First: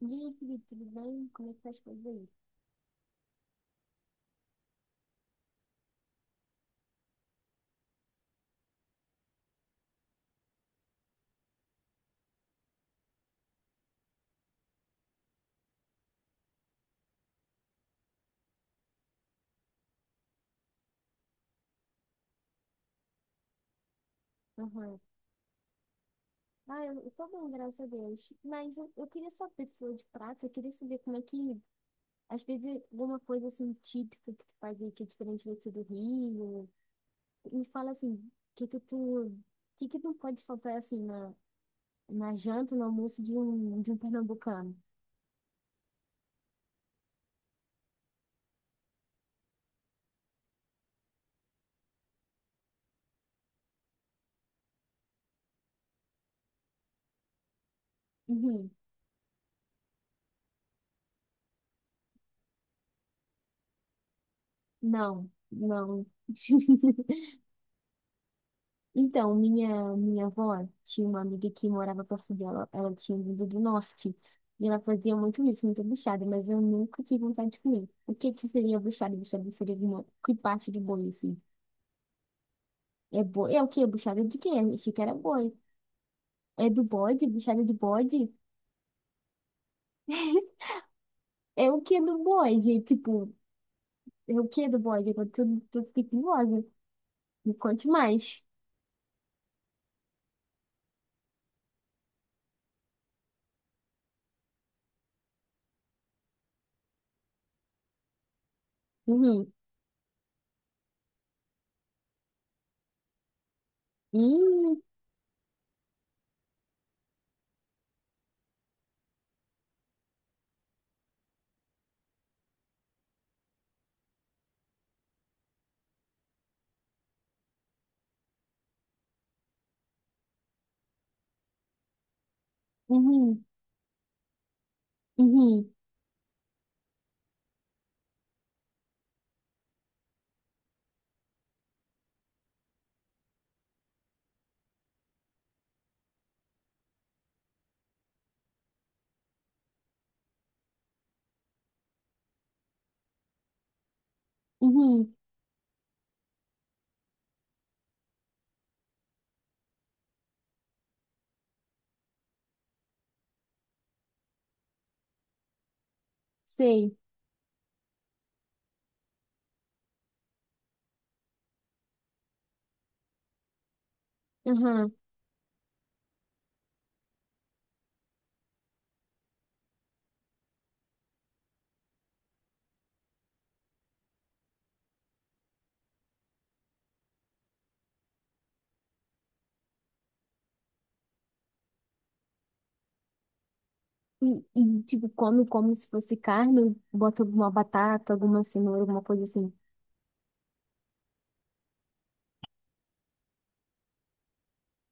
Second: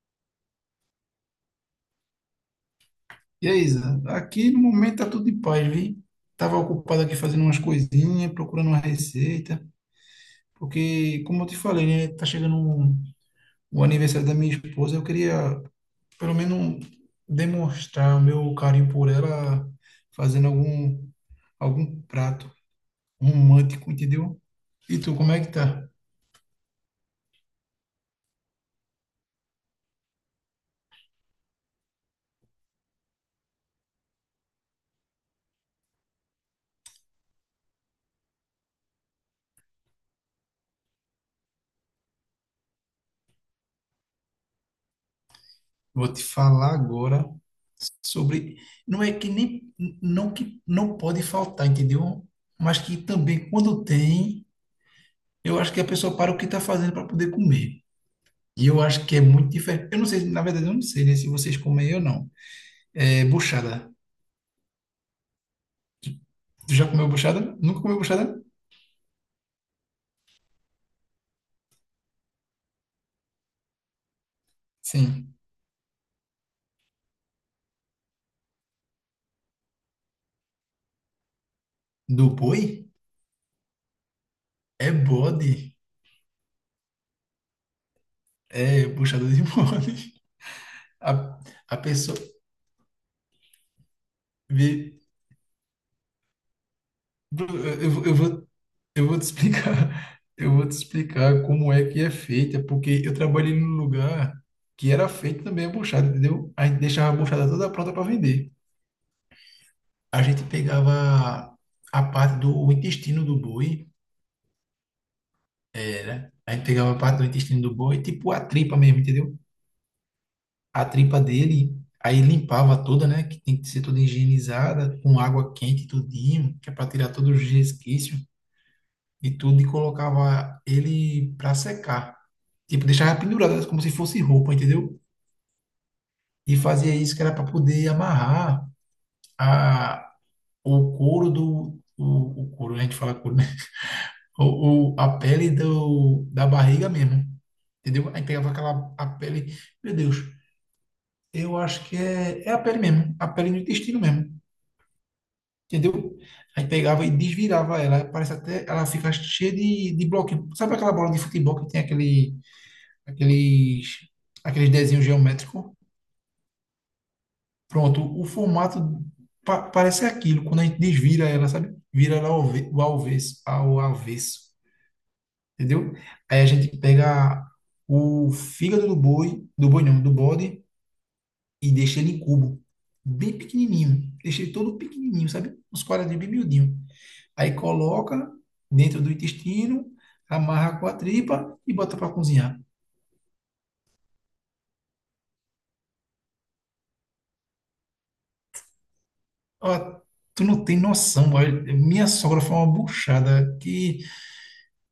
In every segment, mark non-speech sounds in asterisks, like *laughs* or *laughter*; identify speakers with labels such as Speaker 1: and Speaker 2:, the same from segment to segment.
Speaker 1: E aí, Felipe, tudo bem? Como é que tá as coisas aí?
Speaker 2: E aí, Isa, aqui no momento tá tudo em paz, vi? Tava ocupado aqui fazendo umas coisinhas, procurando uma receita, porque, como eu te falei, né, tá chegando o aniversário da minha esposa, eu queria, pelo menos, demonstrar o meu carinho por ela fazendo algum prato romântico, entendeu? E
Speaker 1: Aham.
Speaker 2: tu, como é que tá?
Speaker 1: Ah, eu tô bem, graças a Deus. Mas eu queria saber, tu falou de prato, eu queria saber como é que, às vezes, alguma coisa assim típica que tu faz aí que é diferente daqui do Rio. Me fala assim, o que que tu, o que que não pode faltar assim na janta, no almoço de um pernambucano?
Speaker 2: Vou te falar agora sobre não é que nem não que não pode faltar, entendeu? Mas que também quando tem eu acho que a pessoa para o que está fazendo para poder comer. E
Speaker 1: Uhum.
Speaker 2: eu acho que é muito diferente. Eu não sei, na verdade, eu não sei, né, se vocês comem ou não. É buchada.
Speaker 1: Não, não.
Speaker 2: Tu
Speaker 1: *laughs*
Speaker 2: já comeu buchada? Nunca comeu buchada?
Speaker 1: Então, minha avó tinha uma amiga que morava perto dela, ela tinha vindo do norte, e ela fazia
Speaker 2: Sim.
Speaker 1: muito isso, muita buchada, mas eu nunca tive vontade de comer. O que que seria buchada? Buchada seria uma que parte de boi, assim.
Speaker 2: Do boi?
Speaker 1: É boi? É o quê? Buchada de quê?
Speaker 2: É
Speaker 1: Achei que era boi.
Speaker 2: bode.
Speaker 1: É do bode? Buchada de bode?
Speaker 2: É buchada de *laughs* bode.
Speaker 1: *laughs*
Speaker 2: A,
Speaker 1: É
Speaker 2: a
Speaker 1: o que
Speaker 2: pessoa.
Speaker 1: do bode? Tipo, é o que do
Speaker 2: vê-
Speaker 1: bode? Agora tu fiquei curiosa.
Speaker 2: Eu,
Speaker 1: Me conte
Speaker 2: vou- eu
Speaker 1: mais.
Speaker 2: vou, eu vou te explicar. *laughs* Eu vou te explicar como é que é feita, porque eu trabalhei num lugar que era feito também a buchada, entendeu? A gente deixava a buchada toda pronta para vender.
Speaker 1: Uhum.
Speaker 2: A gente pegava a parte do intestino do boi,
Speaker 1: Uhum.
Speaker 2: era. A gente pegava a parte do intestino do boi, tipo a tripa mesmo, entendeu? A tripa dele, aí limpava toda, né? Que tem que ser toda higienizada, com água quente, tudinho, que é para tirar todos os resquícios e tudo, e colocava ele para secar. Tipo, deixava
Speaker 1: Uhum.
Speaker 2: pendurado como se fosse roupa, entendeu?
Speaker 1: Uhum.
Speaker 2: E fazia isso que era para poder amarrar a, o couro do. O couro, né? A gente fala couro, né? Ou a pele do, da barriga mesmo, entendeu? Aí pegava aquela a pele, meu Deus, eu acho que é, é a pele mesmo, a pele do intestino mesmo,
Speaker 1: Uhum.
Speaker 2: entendeu? Aí pegava e desvirava ela, parece até, ela fica cheia de bloquinho. Sabe aquela bola de futebol que tem aquele, aqueles, aqueles desenhos geométricos?
Speaker 1: Sei.
Speaker 2: Pronto, o formato parece aquilo, quando a gente desvira ela, sabe? Vira ela ao, ao avesso, ao avesso.
Speaker 1: Aham.
Speaker 2: Entendeu? Aí a gente pega o fígado do boi não, do bode, e deixa ele em cubo, bem pequenininho. Deixa ele todo pequenininho, sabe? Uns quadradinhos bem miudinho. Aí coloca dentro do intestino, amarra com a tripa e bota para cozinhar.
Speaker 1: E, tipo, come como se fosse carne, bota alguma batata, alguma cenoura, alguma coisa assim.
Speaker 2: Ó, tu não tem noção, velho. Minha sogra foi uma buchada que...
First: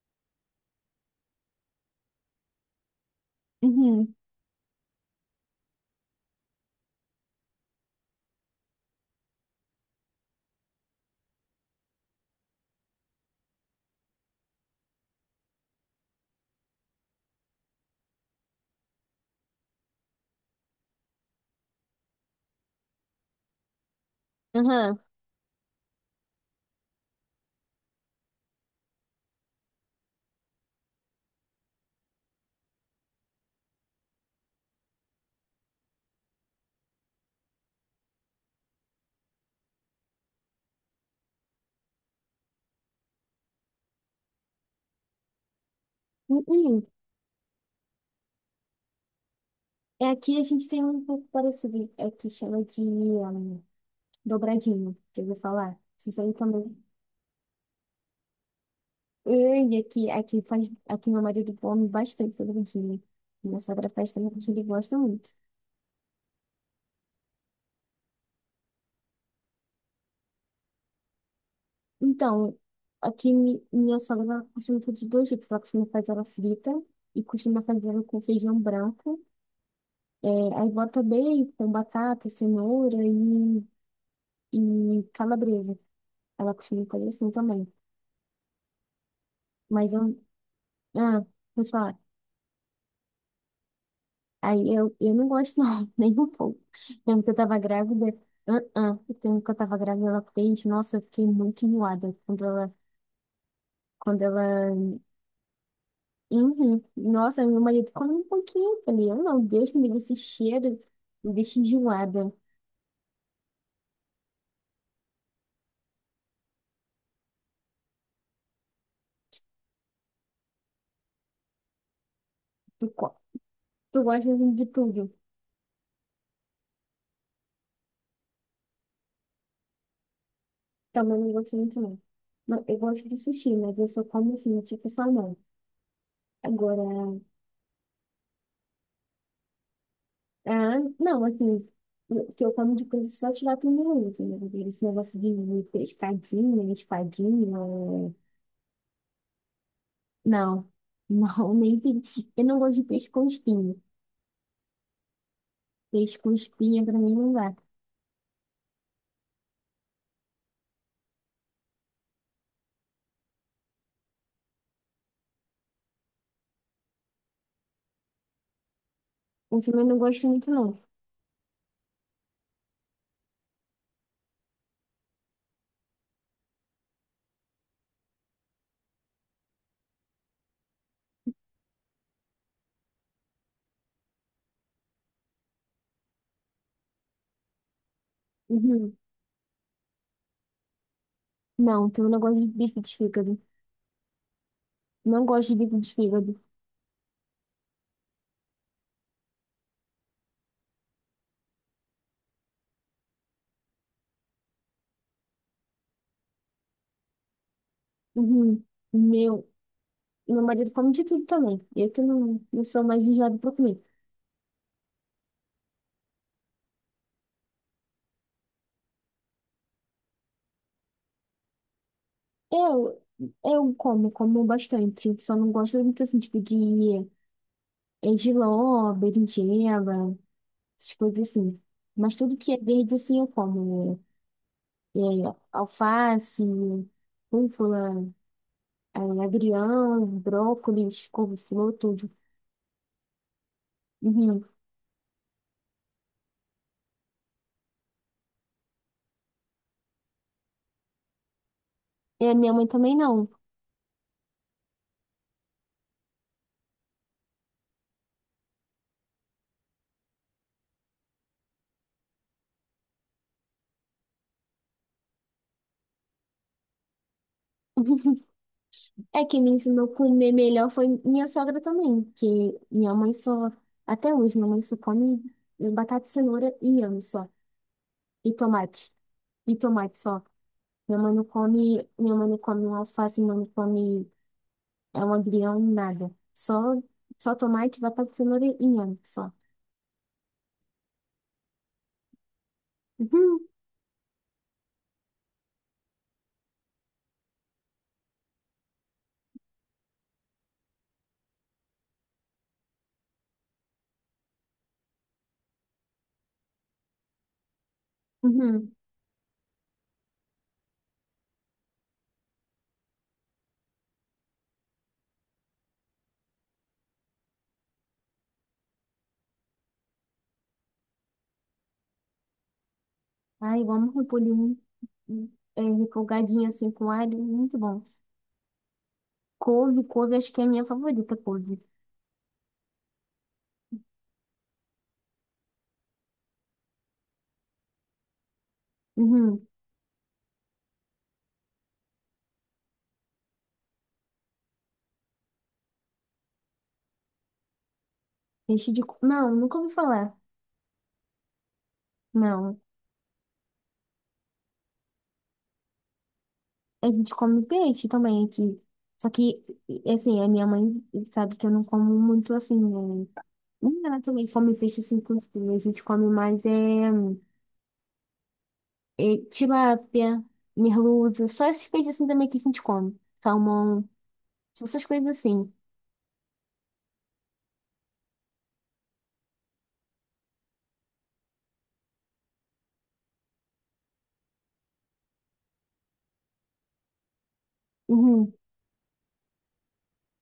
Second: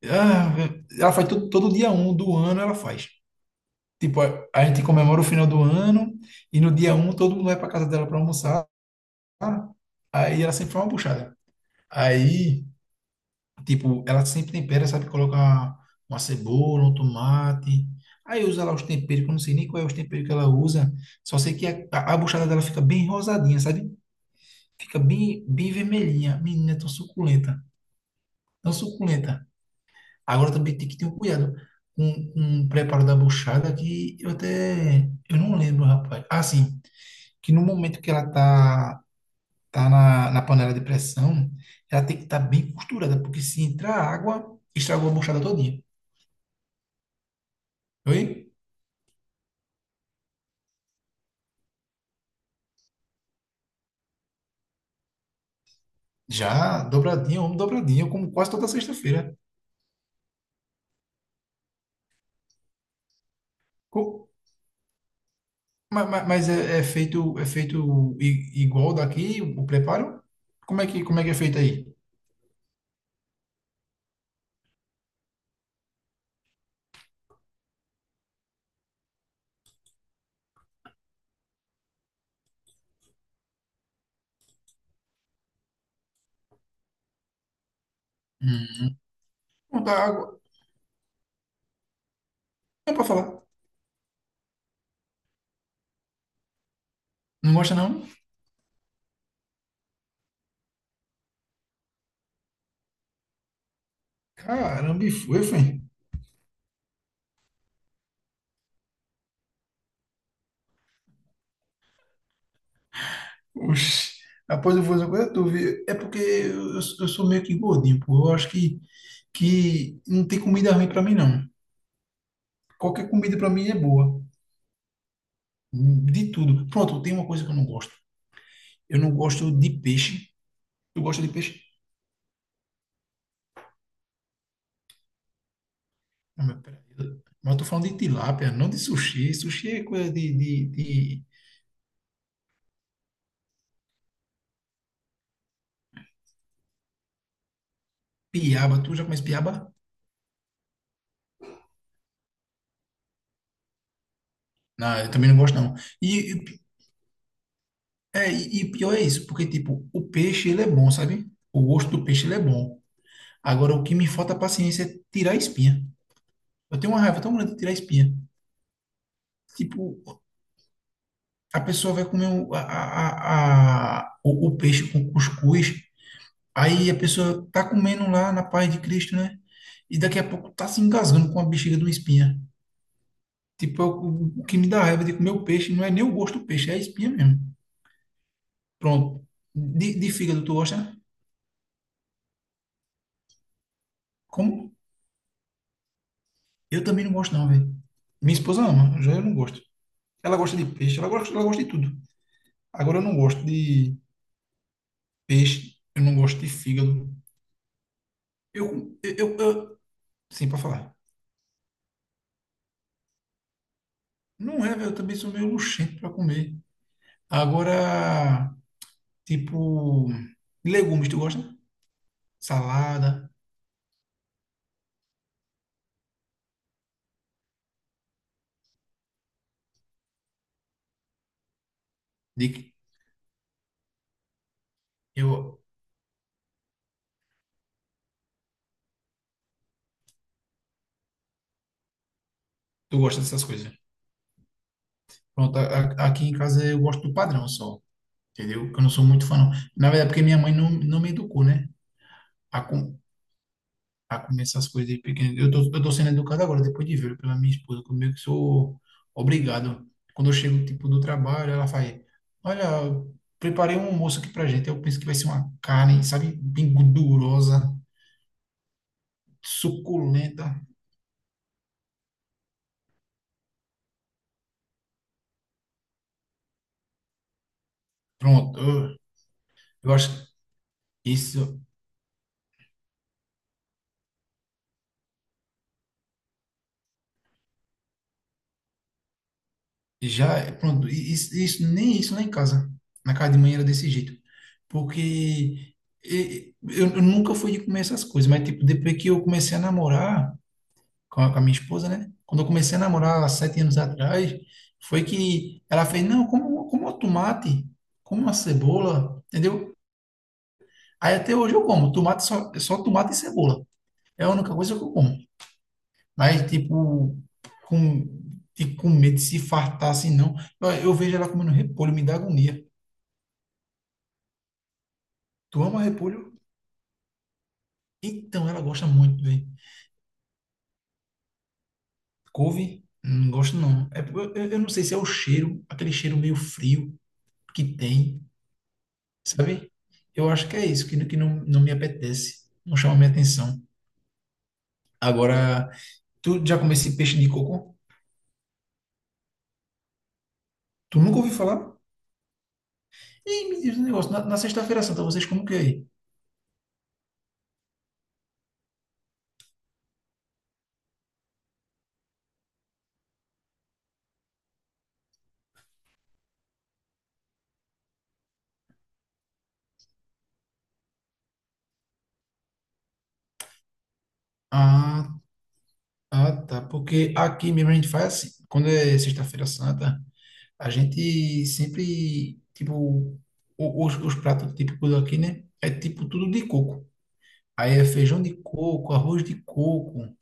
Speaker 2: ah, ela faz todo dia um do ano, ela faz.
Speaker 1: Uhum,
Speaker 2: Tipo, a gente comemora o final do ano e no dia um todo mundo vai para casa dela para almoçar. Ah, aí ela sempre faz uma buchada. Aí, tipo, ela sempre tempera, sabe? Coloca uma cebola, um tomate. Aí usa lá os temperos, que eu não sei nem qual é os temperos que ela usa. Só sei que a buchada dela fica bem rosadinha, sabe?
Speaker 1: aham.
Speaker 2: Fica bem, bem vermelhinha. Menina, é tão suculenta. Tão suculenta. Agora também tem que ter um cuidado com o preparo da buchada que eu até... Eu não lembro, rapaz. Ah, sim. Que no momento que ela tá na, na panela de pressão, ela tem que estar bem costurada, porque se entrar água, estragou a buchada todinha.
Speaker 1: Uhum.
Speaker 2: Oi?
Speaker 1: É, aqui a gente tem um pouco parecido, é que chama de dobradinho, que eu vou falar. Isso aí também.
Speaker 2: Já dobradinha, homem dobradinha, eu como quase toda sexta-feira.
Speaker 1: E aqui, aqui faz, aqui meu marido come bastante dobradinho. Minha sogra faz
Speaker 2: Co-
Speaker 1: também, porque ele gosta muito.
Speaker 2: Mas, é, é feito igual daqui, o preparo? Como é que é feito aí?
Speaker 1: Então, aqui minha sogra ela costuma fazer de dois jeitos. Ela costuma fazer ela frita e costuma fazer ela com feijão branco. É, aí bota bacon, batata, cenoura e calabresa. Ela costuma fazer assim também.
Speaker 2: Hum. Não
Speaker 1: Mas
Speaker 2: dá
Speaker 1: eu.
Speaker 2: água.
Speaker 1: Ah, vou te falar.
Speaker 2: Não é pra falar.
Speaker 1: Aí eu não gosto, não, *laughs* nem um pouco. Lembro que eu
Speaker 2: Não
Speaker 1: tava
Speaker 2: gosta, não?
Speaker 1: grávida. Ah, ah. O tempo que eu tava grávida, ela fez. Nossa, eu fiquei muito enjoada quando ela. Quando ela.
Speaker 2: Caramba, e foi, foi.
Speaker 1: Uhum. Nossa, meu marido come um pouquinho. Eu falei, eu não, Deus me livre esse cheiro. Me deixa enjoada.
Speaker 2: Oxi. Após eu vou fazer uma coisa, tu vê. É porque eu sou meio que gordinho, pô. Eu acho que não tem comida ruim pra mim, não.
Speaker 1: Tu,
Speaker 2: Qualquer
Speaker 1: co-
Speaker 2: comida para mim é
Speaker 1: Tu
Speaker 2: boa.
Speaker 1: gosta assim, de tudo.
Speaker 2: De tudo. Pronto, tem uma coisa que eu não gosto. Eu não gosto de peixe. Tu
Speaker 1: Também
Speaker 2: gosta de
Speaker 1: não gosto
Speaker 2: peixe?
Speaker 1: muito, não. Não, eu gosto de sushi, mas eu só como assim, tipo salmão.
Speaker 2: Não, mas peraí.
Speaker 1: Agora,
Speaker 2: Mas eu tô falando de tilápia, não de sushi. Sushi é coisa
Speaker 1: ah, não,
Speaker 2: de
Speaker 1: assim, o que eu como de coisa só tirar primeiro, assim, né? Esse negócio de pescadinha, espadinha.
Speaker 2: piaba. Tu já conhece piaba?
Speaker 1: Não, não, *laughs* nem tem. Eu não gosto de peixe com espinho.
Speaker 2: Não, eu também não gosto, não.
Speaker 1: Peixe com
Speaker 2: E,
Speaker 1: espinha pra mim não dá.
Speaker 2: é, e pior é isso, porque, tipo, o peixe, ele é bom, sabe? O gosto do peixe, ele é bom. Agora, o que me falta paciência é tirar a espinha. Eu tenho uma raiva tão grande de tirar a espinha.
Speaker 1: Eu também
Speaker 2: Tipo,
Speaker 1: não gosto muito, não.
Speaker 2: a pessoa vai comer o, a, o peixe com cuscuz, aí a pessoa tá comendo lá na paz de Cristo, né? E daqui a pouco tá se engasgando com a bexiga de uma espinha. Tipo, é o que me dá raiva de comer o peixe não é nem o gosto do peixe, é a espinha mesmo.
Speaker 1: Uhum.
Speaker 2: Pronto. De fígado, tu gosta? Né?
Speaker 1: Não, então eu não gosto de bife de fígado.
Speaker 2: Como?
Speaker 1: Não gosto de bife de fígado.
Speaker 2: Eu também não gosto, não, velho. Minha esposa ama, já eu não gosto. Ela gosta de peixe, ela gosta de tudo. Agora eu não gosto de peixe, eu não gosto de fígado.
Speaker 1: Uhum.
Speaker 2: Eu, eu, eu,
Speaker 1: Meu.
Speaker 2: eu
Speaker 1: E meu
Speaker 2: sim, para
Speaker 1: marido come
Speaker 2: falar.
Speaker 1: de tudo também. Eu que não, não sou mais enjoada pra comer.
Speaker 2: Não é, velho, eu também sou meio luxento pra comer. Agora, tipo, legumes, tu gosta?
Speaker 1: Eu,
Speaker 2: Salada,
Speaker 1: eu como, como bastante. Só não gosto muito assim, tipo, de jiló, berinjela, essas coisas assim. Mas tudo que é
Speaker 2: de...
Speaker 1: verde, assim, eu como. É,
Speaker 2: eu,
Speaker 1: alface, rúcula, agrião, brócolis, couve-flor, tudo.
Speaker 2: tu gosta dessas coisas.
Speaker 1: Uhum.
Speaker 2: Pronto, aqui em casa eu gosto do padrão só, entendeu? Que eu não sou muito fã, não. Na verdade, porque minha mãe não, não me educou, né?
Speaker 1: E a minha
Speaker 2: A,
Speaker 1: mãe também
Speaker 2: com-
Speaker 1: não.
Speaker 2: a comer essas coisas de pequeno. Eu tô sendo educado agora, depois de ver pela minha esposa, que eu meio que sou obrigado. Quando eu chego, tipo, do trabalho, ela faz, olha, preparei um almoço aqui pra gente. Eu penso que vai ser uma carne, sabe, bem gordurosa,
Speaker 1: *laughs* É, quem me ensinou a comer
Speaker 2: suculenta.
Speaker 1: melhor foi minha sogra também, que minha mãe só, até hoje, minha mãe só come batata, cenoura e inhame só, e
Speaker 2: Pronto,
Speaker 1: tomate, e
Speaker 2: eu
Speaker 1: tomate só.
Speaker 2: acho
Speaker 1: Minha
Speaker 2: que
Speaker 1: mãe não
Speaker 2: isso
Speaker 1: come, minha mãe não come um alface, minha mãe não come é um agrião, nada. Só, só tomate, batata, cenoura e inhame só.
Speaker 2: já, pronto, isso, nem isso, nem em casa. Na casa de
Speaker 1: Uhum,
Speaker 2: manhã era desse jeito. Porque... eu nunca fui de comer essas coisas, mas tipo, depois que eu comecei a namorar, com a minha esposa, né? Quando eu comecei a namorar há sete anos atrás, foi que ela fez, não, como, como o tomate, como uma
Speaker 1: uhum.
Speaker 2: cebola, entendeu? Aí até hoje eu como, tomate só, é só tomate e cebola. É a única coisa que eu como. Mas, com, tipo, com medo de se fartar assim, não. Eu vejo ela comendo repolho, me dá agonia.
Speaker 1: Ai, eu amo repolho, é,
Speaker 2: Tu ama repolho?
Speaker 1: refogadinho assim com alho, muito bom.
Speaker 2: Então, ela gosta muito, velho.
Speaker 1: Couve, acho que é a minha favorita, couve.
Speaker 2: Couve? Não gosto, não. É, eu, eu não sei se é o cheiro, aquele cheiro meio frio que tem.
Speaker 1: Uhum.
Speaker 2: Sabe? Eu acho que é isso que não, não me apetece, não chama minha atenção. Agora, tu já comeu esse peixe de coco?
Speaker 1: Peixe de... Não, nunca ouvi falar.
Speaker 2: Tu nunca ouviu falar?
Speaker 1: Não,
Speaker 2: Ih, me diz um negócio, na, na sexta-feira santa vocês comem o que aí?
Speaker 1: a gente come peixe também aqui. Só que, assim, a minha mãe sabe que eu não como muito assim, né? Nem ela também come peixe assim com espinha. A gente come mais é, é tilápia, merluza, só esses peixes assim também que a gente come. Salmão, só essas coisas
Speaker 2: Ah,
Speaker 1: assim.
Speaker 2: ah, tá, porque aqui mesmo a gente faz assim, quando é sexta-feira santa, a gente sempre, tipo, os pratos típicos aqui, né? É tipo tudo de coco. Aí é feijão
Speaker 1: Uhum.
Speaker 2: de coco, arroz de coco,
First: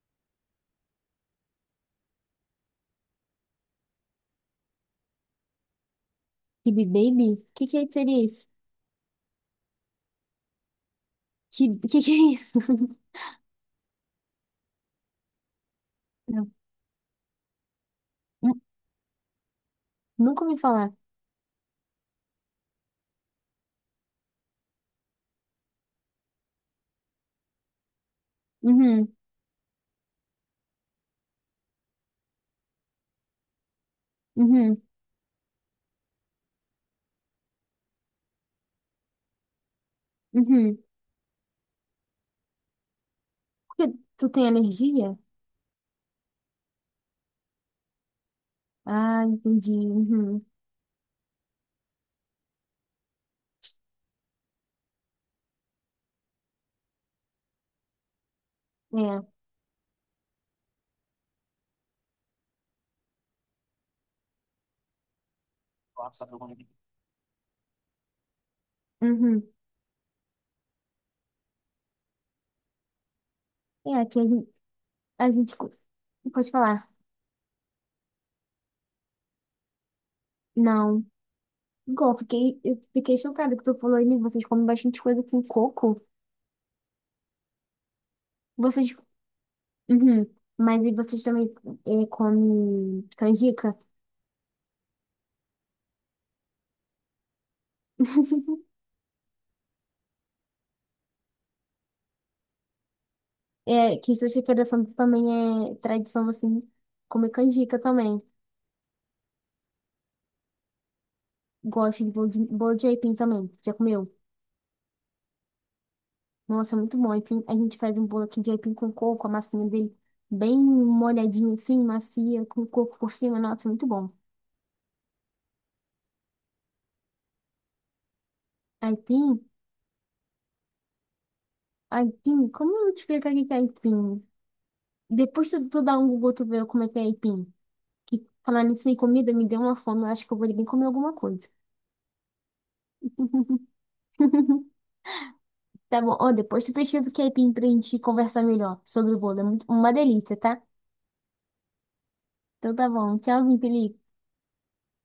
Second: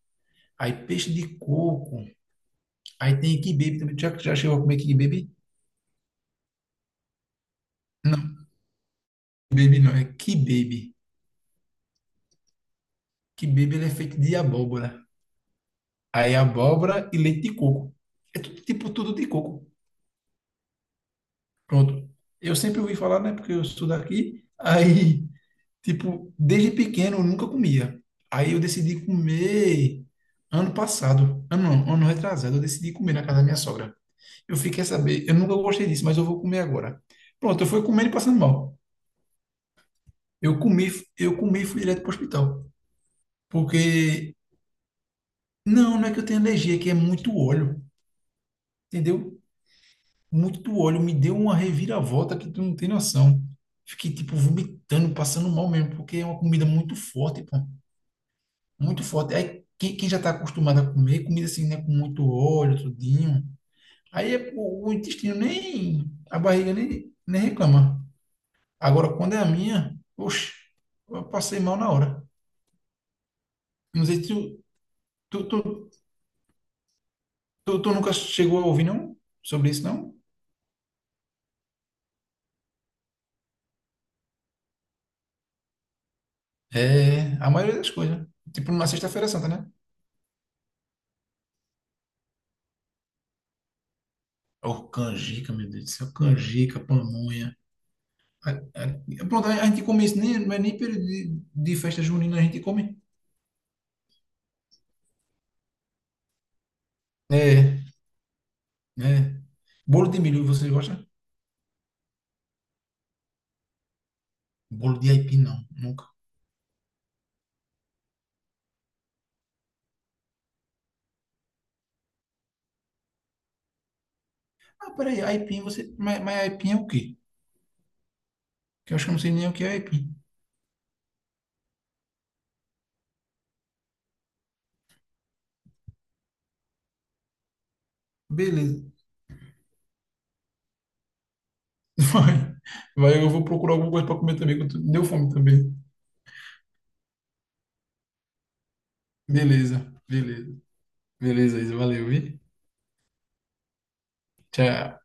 Speaker 2: aí peixe de coco, aí tem quibe também. Já, já chegou a comer quibe?
Speaker 1: Kibe baby? O que que seria
Speaker 2: Não,
Speaker 1: isso?
Speaker 2: baby não, é kibbaby.
Speaker 1: Que *laughs* que é isso? *laughs*
Speaker 2: Kibbaby ele é feito de abóbora. Aí
Speaker 1: Não,
Speaker 2: abóbora e leite de coco. É
Speaker 1: nu-
Speaker 2: tudo, tipo tudo de coco.
Speaker 1: nunca ouvi falar.
Speaker 2: Pronto. Eu sempre ouvi falar, né? Porque eu sou daqui. Aí, tipo, desde pequeno eu nunca comia. Aí eu decidi
Speaker 1: Uhum,
Speaker 2: comer ano passado. Ano, não, ano retrasado, eu decidi comer na casa da minha sogra. Eu
Speaker 1: uhum,
Speaker 2: fiquei a saber, eu nunca gostei disso, mas eu vou comer agora. Pronto, eu fui comendo e passando mal. Eu
Speaker 1: uhum.
Speaker 2: comi, eu comi e fui direto para o hospital.
Speaker 1: Porque tu
Speaker 2: Porque
Speaker 1: tem alergia?
Speaker 2: não, não é que eu tenho alergia, é que é muito óleo,
Speaker 1: Ah,
Speaker 2: entendeu?
Speaker 1: entendi. Uhum.
Speaker 2: Muito óleo. Me deu uma reviravolta que tu não tem noção. Fiquei, tipo, vomitando, passando mal mesmo, porque é uma comida muito forte, pô. Muito
Speaker 1: É.
Speaker 2: forte. Aí, quem, quem já tá acostumado a comer comida assim, né, com muito óleo, tudinho, aí o intestino nem, a barriga nem, nem reclama. Agora, quando é
Speaker 1: Uhum.
Speaker 2: a minha, oxe, eu passei mal na hora.
Speaker 1: É,
Speaker 2: Não
Speaker 1: aqui
Speaker 2: sei se tu,
Speaker 1: a
Speaker 2: tu,
Speaker 1: gente
Speaker 2: tu,
Speaker 1: pode falar.
Speaker 2: tu nunca chegou a ouvir, não? Sobre isso, não?
Speaker 1: Não. Igual, eu fiquei chocada que tu falou aí, né? Vocês comem bastante coisa com coco.
Speaker 2: É a maioria das coisas. Né? Tipo, numa
Speaker 1: Vocês.
Speaker 2: Sexta-feira Santa, né?
Speaker 1: Uhum. Mas e vocês também comem canjica?
Speaker 2: Oh, canjica, meu Deus do céu. Canjica, pamonha.
Speaker 1: *laughs*
Speaker 2: Pronto, a gente come isso, nem, não é nem período de festa junina, a gente come.
Speaker 1: É, que sexta-feira também é tradição, assim, comer canjica
Speaker 2: É,
Speaker 1: também.
Speaker 2: é. Bolo de milho, vocês gostam?
Speaker 1: Gosto de bolo de, bolo de aipim também. Já comeu?
Speaker 2: Bolo de aipim, não, nunca.
Speaker 1: Nossa, é muito bom. Aipim, a gente faz um bolo aqui de aipim com coco, a massinha dele bem molhadinha assim, macia, com coco por cima. Nossa, é muito bom.
Speaker 2: Ah, peraí, aipim, você... mas aipim é o quê? Que eu acho que eu não sei
Speaker 1: Aipim.
Speaker 2: nem o que é aipim.
Speaker 1: Aipim? Como eu te explicar o que que é aipim? Depois tu dá um Google, tu vê como é que é aipim. Que falar nisso
Speaker 2: Beleza.
Speaker 1: em comida me deu uma fome, eu acho que eu vou ali bem comer alguma coisa.
Speaker 2: *laughs* Vai, vai, eu vou procurar alguma coisa pra comer também, que eu
Speaker 1: *laughs*
Speaker 2: deu fome também.
Speaker 1: Tá bom, ó, depois tu pesquisa o que é aipim pra gente conversar melhor sobre o bolo. É muito,
Speaker 2: Beleza,
Speaker 1: uma delícia,
Speaker 2: beleza.
Speaker 1: tá?
Speaker 2: Beleza, Isa, valeu, vi?
Speaker 1: Então tá bom, tchauzinho, Felipe.
Speaker 2: Tchau.